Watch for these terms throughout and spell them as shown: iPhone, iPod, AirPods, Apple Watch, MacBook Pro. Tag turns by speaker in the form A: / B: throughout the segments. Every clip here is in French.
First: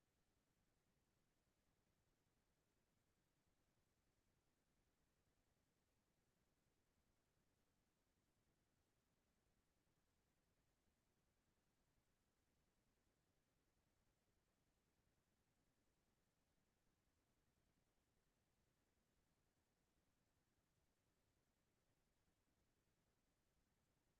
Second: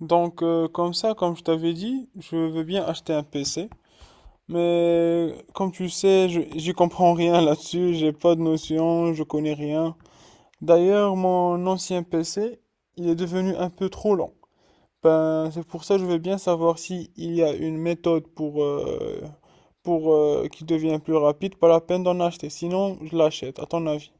A: Donc, comme ça, comme je t'avais dit, je veux bien acheter un PC. Mais comme tu sais, j'y comprends rien là-dessus, j'ai pas de notion, je connais rien. D'ailleurs, mon ancien PC, il est devenu un peu trop lent. Ben, c'est pour ça que je veux bien savoir si il y a une méthode pour qu'il devienne plus rapide. Pas la peine d'en acheter, sinon je l'achète. À ton avis,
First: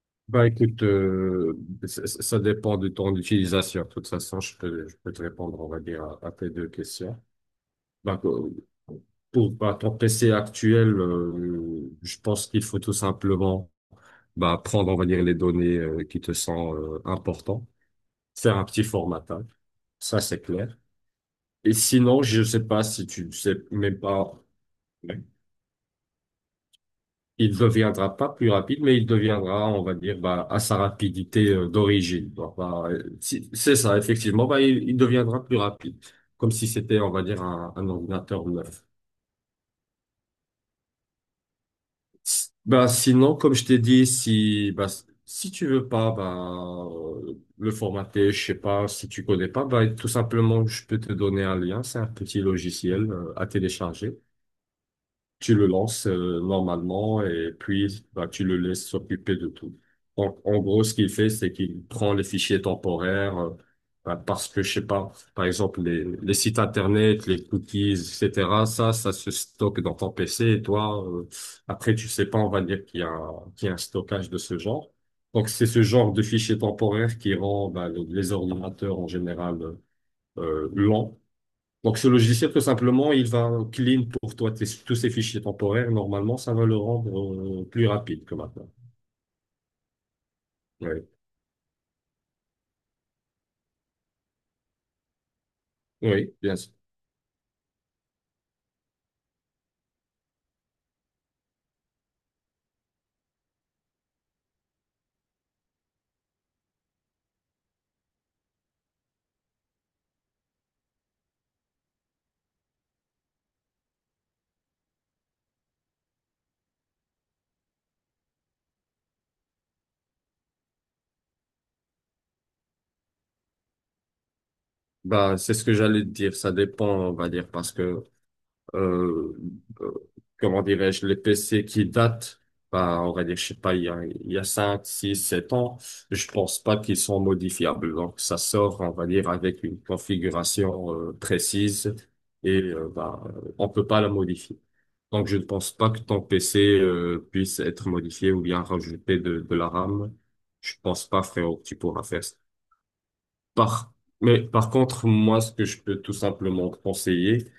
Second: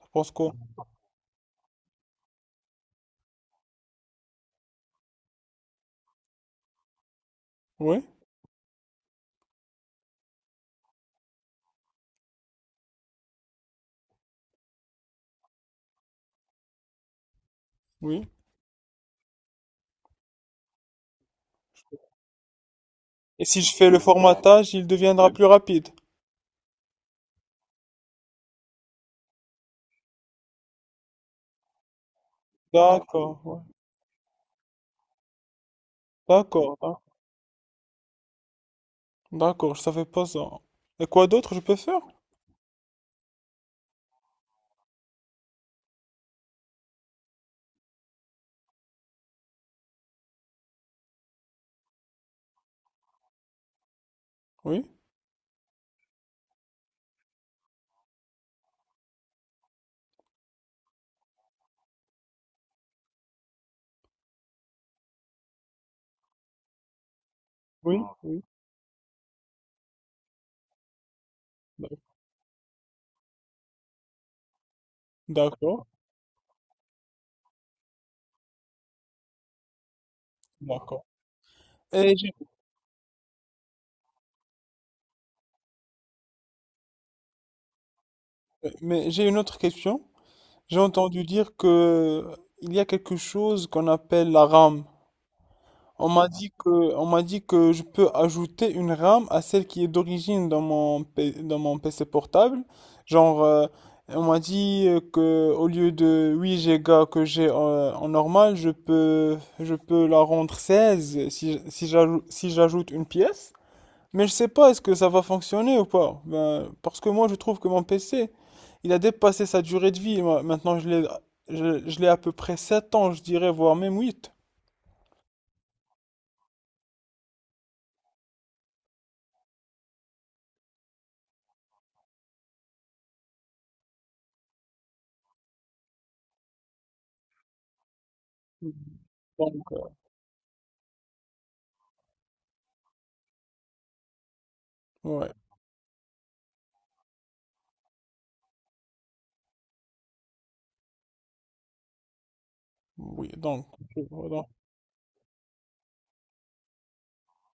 A: tu penses
B: Bah
A: quoi?
B: écoute, dépend de ton utilisation. De toute façon, je peux te répondre, on va dire, à tes deux questions.
A: Oui,
B: Bah, pour bah, ton PC actuel, je pense qu'il faut tout simplement bah, prendre, on va dire, les données qui te sont importantes,
A: oui.
B: faire un petit formatage, ça c'est clair. Et sinon, je sais pas si tu
A: Et
B: sais
A: si je fais le
B: même pas.
A: formatage, il deviendra plus rapide.
B: Il deviendra pas plus rapide, mais il deviendra, on va dire, bah, à sa rapidité d'origine. Bah, bah,
A: D'accord, ouais.
B: c'est ça, effectivement. Bah, il deviendra plus rapide, comme si
A: D'accord. Hein.
B: c'était, on va dire, un ordinateur neuf.
A: D'accord, je savais pas ça. Et quoi d'autre je peux faire?
B: Bah, sinon, comme je t'ai dit, si bah, si tu veux pas bah, le formater, je sais pas, si tu connais pas, bah, tout simplement, je peux te donner un lien. C'est un petit logiciel à télécharger.
A: Oui,
B: Tu le lances normalement et puis bah, tu le laisses s'occuper de tout. En gros, ce qu'il fait, c'est qu'il prend les fichiers temporaires bah, parce que, je sais pas, par exemple, les sites internet, les cookies,
A: oui, oui.
B: etc., ça se stocke dans ton PC et toi, après, tu sais pas, on va dire qu'il y a, qu'il y a un stockage de ce genre. Donc, c'est ce
A: D'accord,
B: genre de fichiers temporaires qui rend bah, les ordinateurs en général
A: d'accord.
B: lents. Donc, ce
A: Et j'ai-
B: logiciel, tout simplement, il va clean pour toi tous ces fichiers temporaires. Normalement, ça va le rendre plus rapide que maintenant.
A: mais j'ai une autre question. J'ai
B: Oui,
A: entendu dire que il y a quelque chose qu'on appelle la RAM. On m'a
B: oui,
A: dit
B: bien sûr.
A: que, on m'a dit que je peux ajouter une RAM à celle qui est d'origine dans mon PC portable. Genre, on m'a dit que au lieu de 8 Go que j'ai en normal, je peux la rendre 16 si, si j'ajoute une pièce. Mais je sais pas, est-ce que ça va fonctionner ou pas? Ben, parce que moi, je trouve que mon PC, il a dépassé sa durée de vie. Moi, maintenant, je l'ai, je l'ai à peu près 7 ans, je dirais, voire même 8.
B: Bah, c'est ce que j'allais te dire. Ça dépend, on va dire, parce que euh, euh, comment dirais-je, les PC qui datent, bah, on va dire, je sais pas, il y a 5, 6, 7 ans, je pense pas qu'ils sont modifiables. Donc, ça sort, on va dire, avec
A: Donc,
B: une configuration précise et bah, on peut pas la modifier. Donc,
A: ouais.
B: je ne pense pas que ton PC puisse être modifié ou bien rajouter de la RAM. Je pense pas, frérot, que tu pourras faire ça.
A: Oui, donc,
B: Par,
A: je vois,
B: mais
A: donc,
B: par contre, moi, ce que je peux tout simplement te conseiller,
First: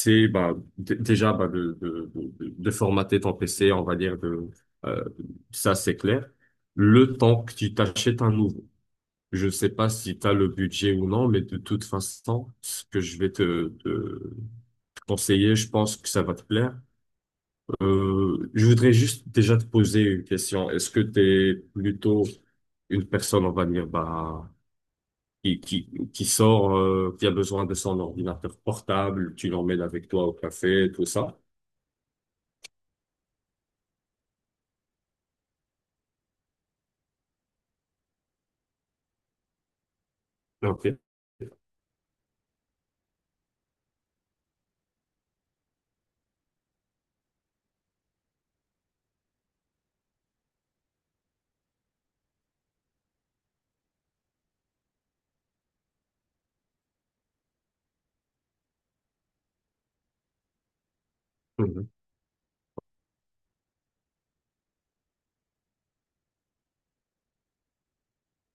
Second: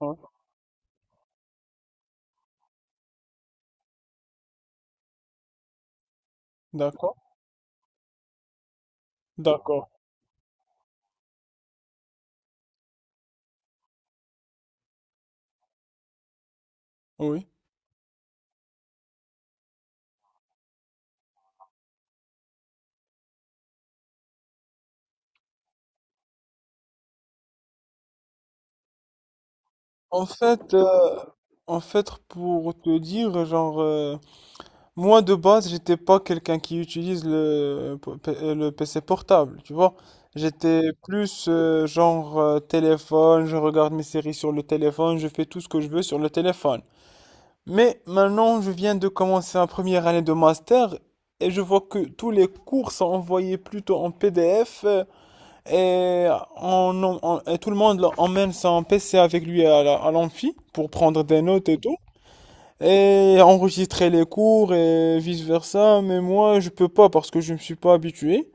A: hein,
B: bah, déjà bah, de formater ton PC, on va dire, euh, ça c'est clair,
A: d'accord,
B: le temps que tu t'achètes un nouveau. Je sais
A: d'accord,
B: pas si tu as le budget ou non, mais de toute façon, ce que je vais te conseiller, je pense que ça va te plaire.
A: oui.
B: Je voudrais juste déjà te poser une question. Est-ce que tu es plutôt une personne, on va dire, bah, qui sort, qui a besoin de son ordinateur portable, tu l'emmènes avec toi
A: En
B: au
A: fait, euh,
B: café, tout ça.
A: en fait, pour te dire, moi de base, j'étais pas quelqu'un qui utilise le PC portable, tu vois. J'étais
B: Ok.
A: plus genre téléphone, je regarde mes séries sur le téléphone, je fais tout ce que je veux sur le téléphone. Mais maintenant, je viens de commencer ma première année de master et je vois que tous les cours sont envoyés plutôt en PDF. Et, on, on- et tout le monde emmène son PC avec lui à l'amphi pour prendre des notes et
B: Mhm.
A: tout. Et enregistrer les cours et vice-versa. Mais moi, je peux pas parce que je me suis pas habitué.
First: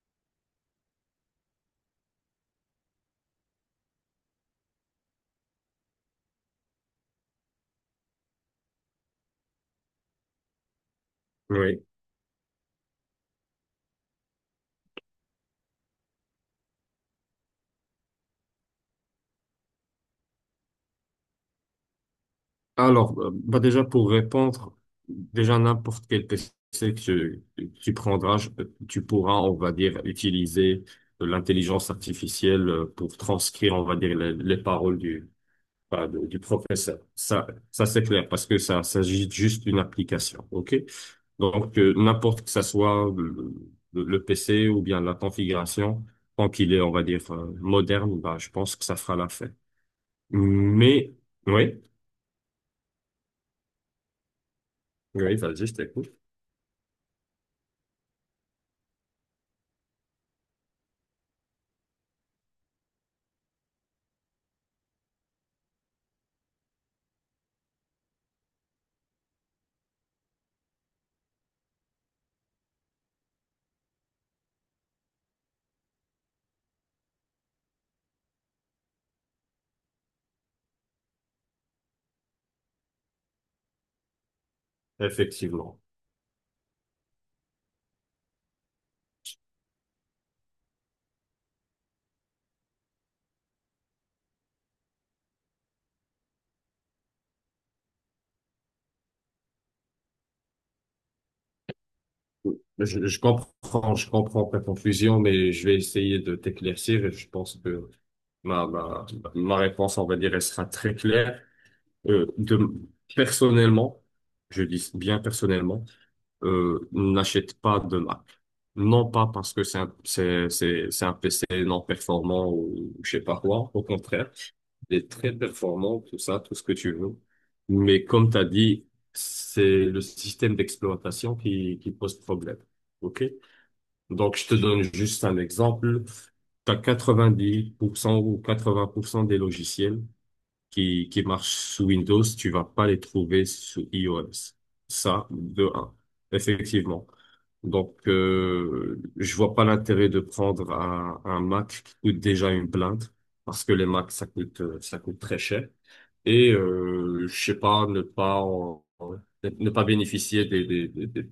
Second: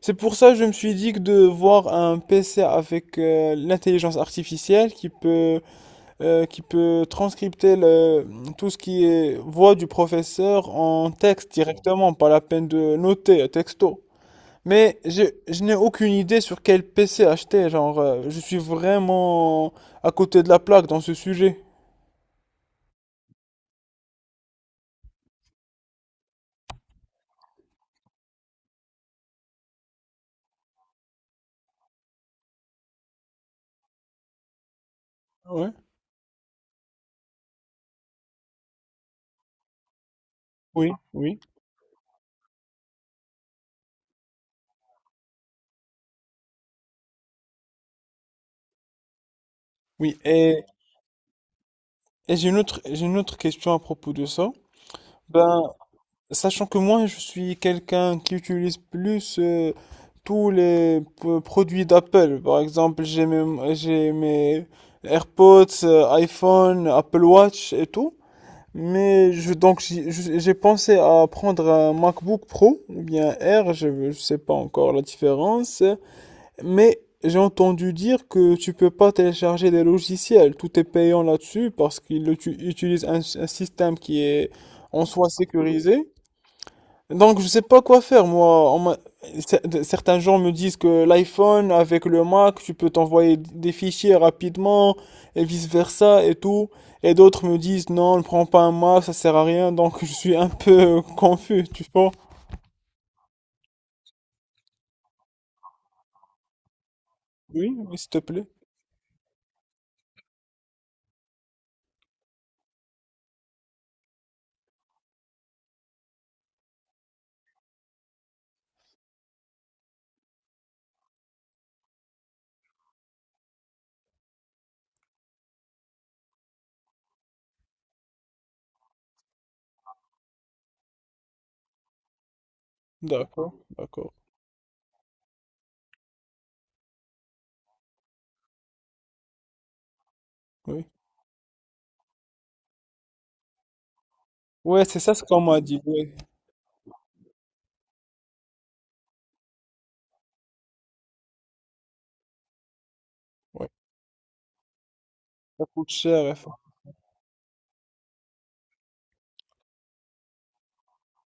A: C'est pour ça que je me suis dit que de voir un PC avec l'intelligence artificielle qui peut transcripter tout ce qui est voix du professeur en texte
B: Oui.
A: directement, pas la peine de noter, texto. Mais je n'ai aucune idée sur quel PC acheter, genre, je suis vraiment à côté de la plaque dans ce sujet.
B: Alors, bah déjà pour répondre, déjà n'importe quel PC que tu prendras, tu pourras, on va dire, utiliser l'intelligence artificielle pour transcrire, on va dire, les paroles
A: Ouais,
B: bah, du professeur. Ça c'est clair parce que ça s'agit juste d'une application. OK?
A: oui, oui.
B: Donc, n'importe que ça soit le, le PC ou bien la configuration, tant qu'il est, on va dire, moderne, bah, je pense que ça fera l'affaire.
A: Oui, et,
B: Mais, oui,
A: et j'ai une autre question à propos de ça.
B: oui,
A: Ben,
B: vas-y, je t'écoute.
A: sachant que moi, je suis quelqu'un qui utilise plus tous les produits d'Apple. Par exemple, j'ai mes AirPods, iPhone, Apple Watch et tout. Mais je, donc j'y- je- j'ai pensé à prendre un MacBook Pro ou bien R, je ne sais pas encore la différence, mais j'ai entendu dire que tu peux pas télécharger des logiciels, tout est payant là-dessus parce qu'ils utilisent un système qui est en soi
B: Effectivement.
A: sécurisé. Donc, je sais pas quoi faire, moi. Certains gens me disent que l'iPhone avec le Mac, tu peux t'envoyer des fichiers rapidement et vice-versa et tout. Et d'autres me disent non, ne prends pas un Mac, ça sert à rien. Donc, je suis un peu confus, tu vois.
B: Je comprends ta confusion, mais je vais essayer de t'éclaircir et je pense
A: Oui,
B: que
A: oui, s'il te plaît.
B: ma, ma, ma réponse, on va dire, elle sera très claire. Euh, de, personnellement, je dis bien personnellement, n'achète pas de Mac. Non pas parce que c'est un PC non performant ou je sais pas quoi. Au contraire, il est très performant, tout ça, tout ce que tu veux. Mais comme tu as dit, c'est le système d'exploitation qui pose problème. OK?
A: D'accord, d'accord,
B: Donc, je te donne juste un exemple. Tu as 90% ou 80% des logiciels
A: oui.
B: qui marchent sous Windows, tu vas pas les trouver sous iOS.
A: Ouais, c'est ça ce
B: Ça,
A: qu'on m'a
B: de
A: dit.
B: un.
A: Oui,
B: Effectivement. Donc, je vois pas l'intérêt de prendre un Mac qui coûte déjà une blinde, parce
A: ouais.
B: que les Macs, ça coûte très
A: Ça
B: cher.
A: coûte cher.
B: Et je sais pas, ne pas ne pas bénéficier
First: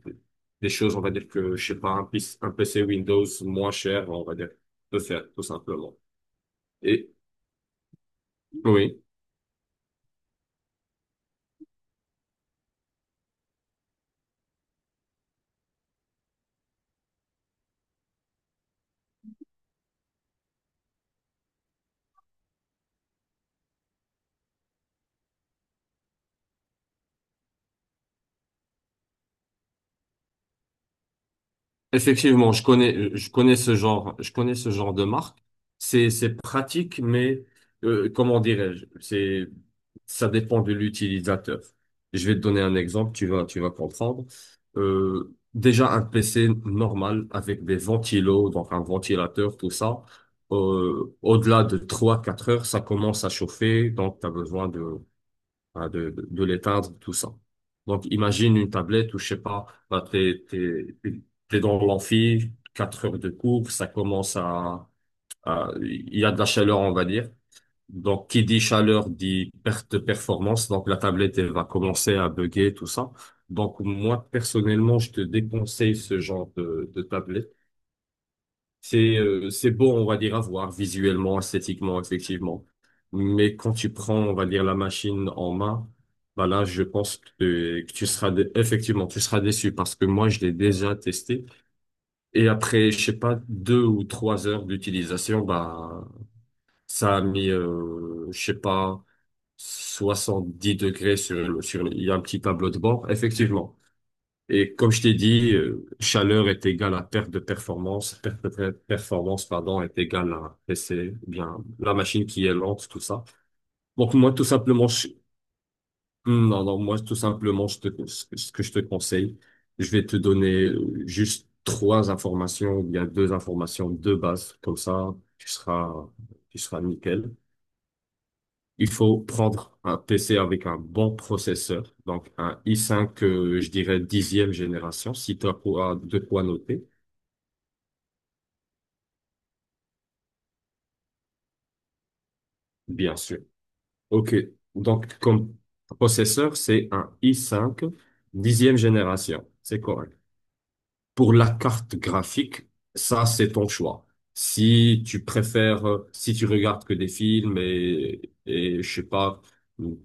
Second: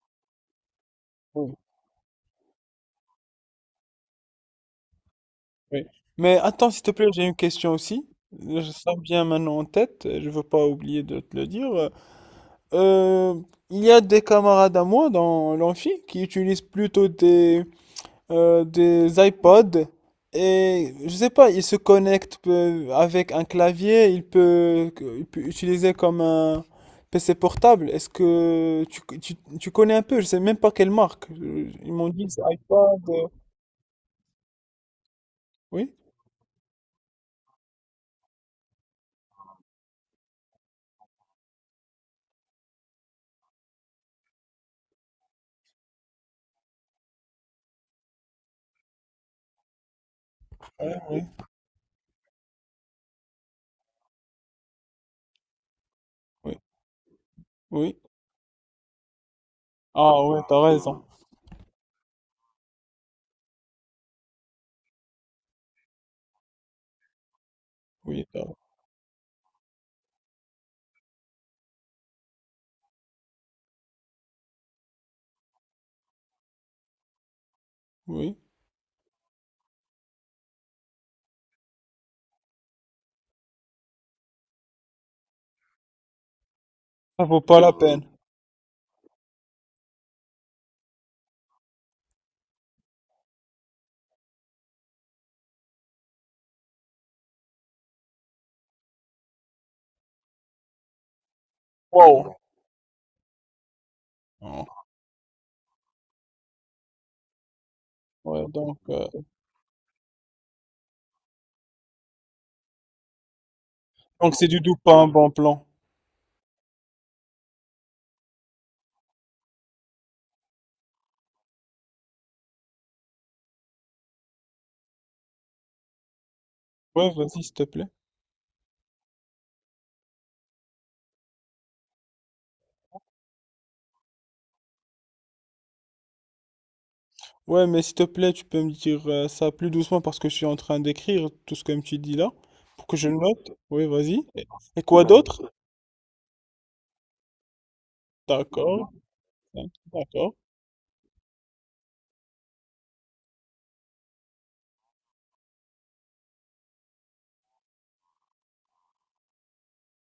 B: des choses, on va dire
A: Oui,
B: que, je sais pas, un PC Windows moins cher, on va dire, peut faire, tout
A: oui.
B: simplement.
A: Mais attends, s'il te plaît,
B: Et
A: j'ai une question aussi. Je sens
B: oui.
A: bien maintenant en tête. Je veux pas oublier de te le dire. Euh, il y a des camarades à moi dans l'amphi qui utilisent plutôt des iPods et je sais pas, ils se connectent avec un clavier, ils peuvent utiliser comme un PC portable. Est-ce que tu connais un peu? Je sais même pas quelle marque. Ils m'ont dit c'est
B: Effectivement,
A: iPod.
B: je connais ce genre de marque.
A: Oui,
B: C'est pratique, mais comment dirais-je? Ça dépend de l'utilisateur. Je vais te donner un exemple, tu vas comprendre. Déjà un PC normal avec des ventilos, donc un ventilateur, tout ça. Au-delà de trois quatre heures, ça commence à chauffer, donc tu as besoin de hein, de
A: oui,
B: l'éteindre, tout ça.
A: oui.
B: Donc, imagine une tablette où, je sais pas, bah,
A: Ah ouais, t'as raison.
B: t'es dans l'amphi, 4 heures de cours, ça commence il y a de la chaleur, on va dire.
A: Oui,
B: Donc, qui dit chaleur dit perte de performance. Donc, la tablette, elle va commencer à bugger, tout ça. Donc, moi, personnellement, je te déconseille ce genre de tablette.
A: oui.
B: C'est beau, on va dire, à voir visuellement, esthétiquement, effectivement. Mais quand tu prends, on va dire, la machine en main, bah là, je pense
A: Ça vaut pas la
B: que
A: peine.
B: tu seras effectivement, tu seras déçu parce que moi, je l'ai déjà testé. Et après, je sais pas, 2 ou 3 heures d'utilisation, bah ça a mis, je sais pas, 70 degrés sur le, il y a un
A: Wow.
B: petit tableau de bord, effectivement. Et comme je t'ai dit, chaleur est égale à perte
A: Ouais,
B: de
A: donc, euh,
B: performance, pardon, est égale à PC, eh bien, la machine qui est lente, tout ça. Donc, moi,
A: donc
B: tout
A: c'est du tout
B: simplement,
A: pas un bon plan.
B: hmm, non, non, moi, tout simplement, ce que je te conseille, je vais te donner juste trois informations, ou bien deux informations de base, comme ça, tu seras
A: Ouais,
B: nickel.
A: vas-y, s'il te plaît.
B: Il faut prendre un PC avec un bon processeur, donc un i5, je dirais dixième génération, si tu as de quoi noter.
A: Ouais, mais s'il te plaît, tu peux me dire ça plus doucement parce que je suis en train d'écrire tout ce que tu dis là, pour que je le
B: Bien sûr.
A: note. Oui, vas-y.
B: OK.
A: Et quoi
B: Donc,
A: d'autre?
B: comme processeur, c'est un i5, dixième
A: D'accord,
B: génération. C'est correct.
A: d'accord,
B: Pour la carte graphique, ça, c'est ton choix. Si tu préfères, si tu regardes que des films et je sais pas,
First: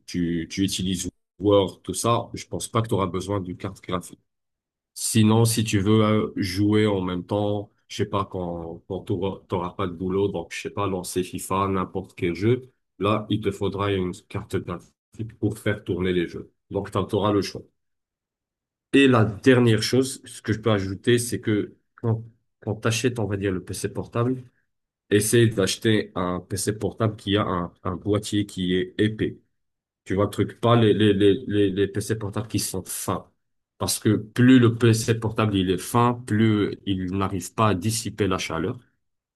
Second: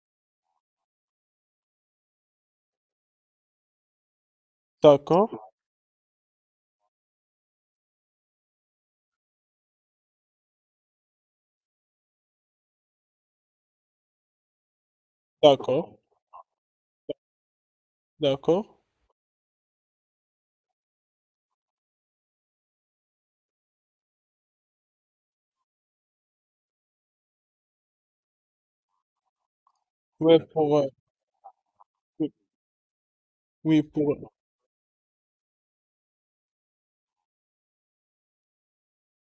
B: tu utilises Word, tout ça, je pense pas que tu auras besoin d'une carte graphique.
A: d'accord,
B: Sinon, si tu veux jouer en même temps, je sais pas, quand t'auras pas de boulot, donc je sais pas, lancer FIFA, n'importe quel jeu, là, il te faudra une carte graphique pour faire
A: d'accord,
B: tourner les jeux. Donc, t'en auras le choix.
A: d'accord.
B: Et la dernière chose, ce que je peux ajouter, c'est que quand, t'achètes, on va dire, le PC portable, essaye d'acheter un PC portable qui a un, boîtier qui est épais. Tu vois le
A: Ouais,
B: truc, pas les PC
A: oui,
B: portables qui sont fins.
A: oui,
B: Parce que plus le PC portable il est fin, plus il n'arrive pas à dissiper la chaleur.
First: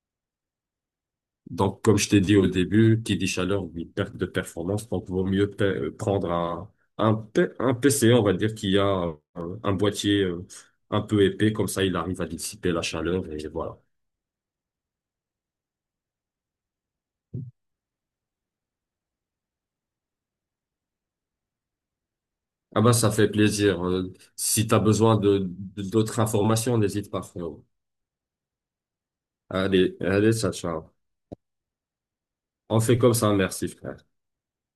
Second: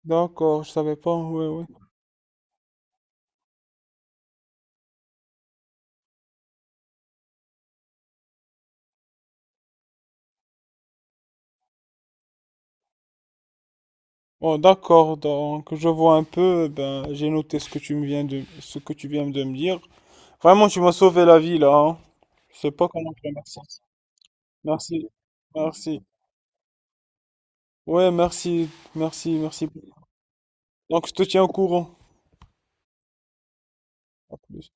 A: D'accord, je savais pas, ouais, ouais.
B: Donc, comme je t'ai dit au début, qui dit chaleur dit perte de performance. Donc, vaut mieux prendre un PC, on va dire, qui a un boîtier un peu épais. Comme ça, il arrive à dissiper la chaleur et voilà.
A: Bon, d'accord, donc je vois un peu, ben, j'ai noté ce que tu me viens de, ce que tu viens de me dire. Vraiment, tu m'as sauvé la vie là, hein. Je sais
B: Ah
A: pas
B: ben,
A: comment
B: ça
A: te
B: fait
A: remercier.
B: plaisir. Si t'as
A: Merci,
B: besoin
A: merci.
B: d'autres informations, n'hésite pas, frérot.
A: Ouais, merci, merci, merci.
B: Allez, allez, ciao, ciao.
A: Donc, je te tiens au courant.
B: On fait comme ça, merci, frère.
A: À plus.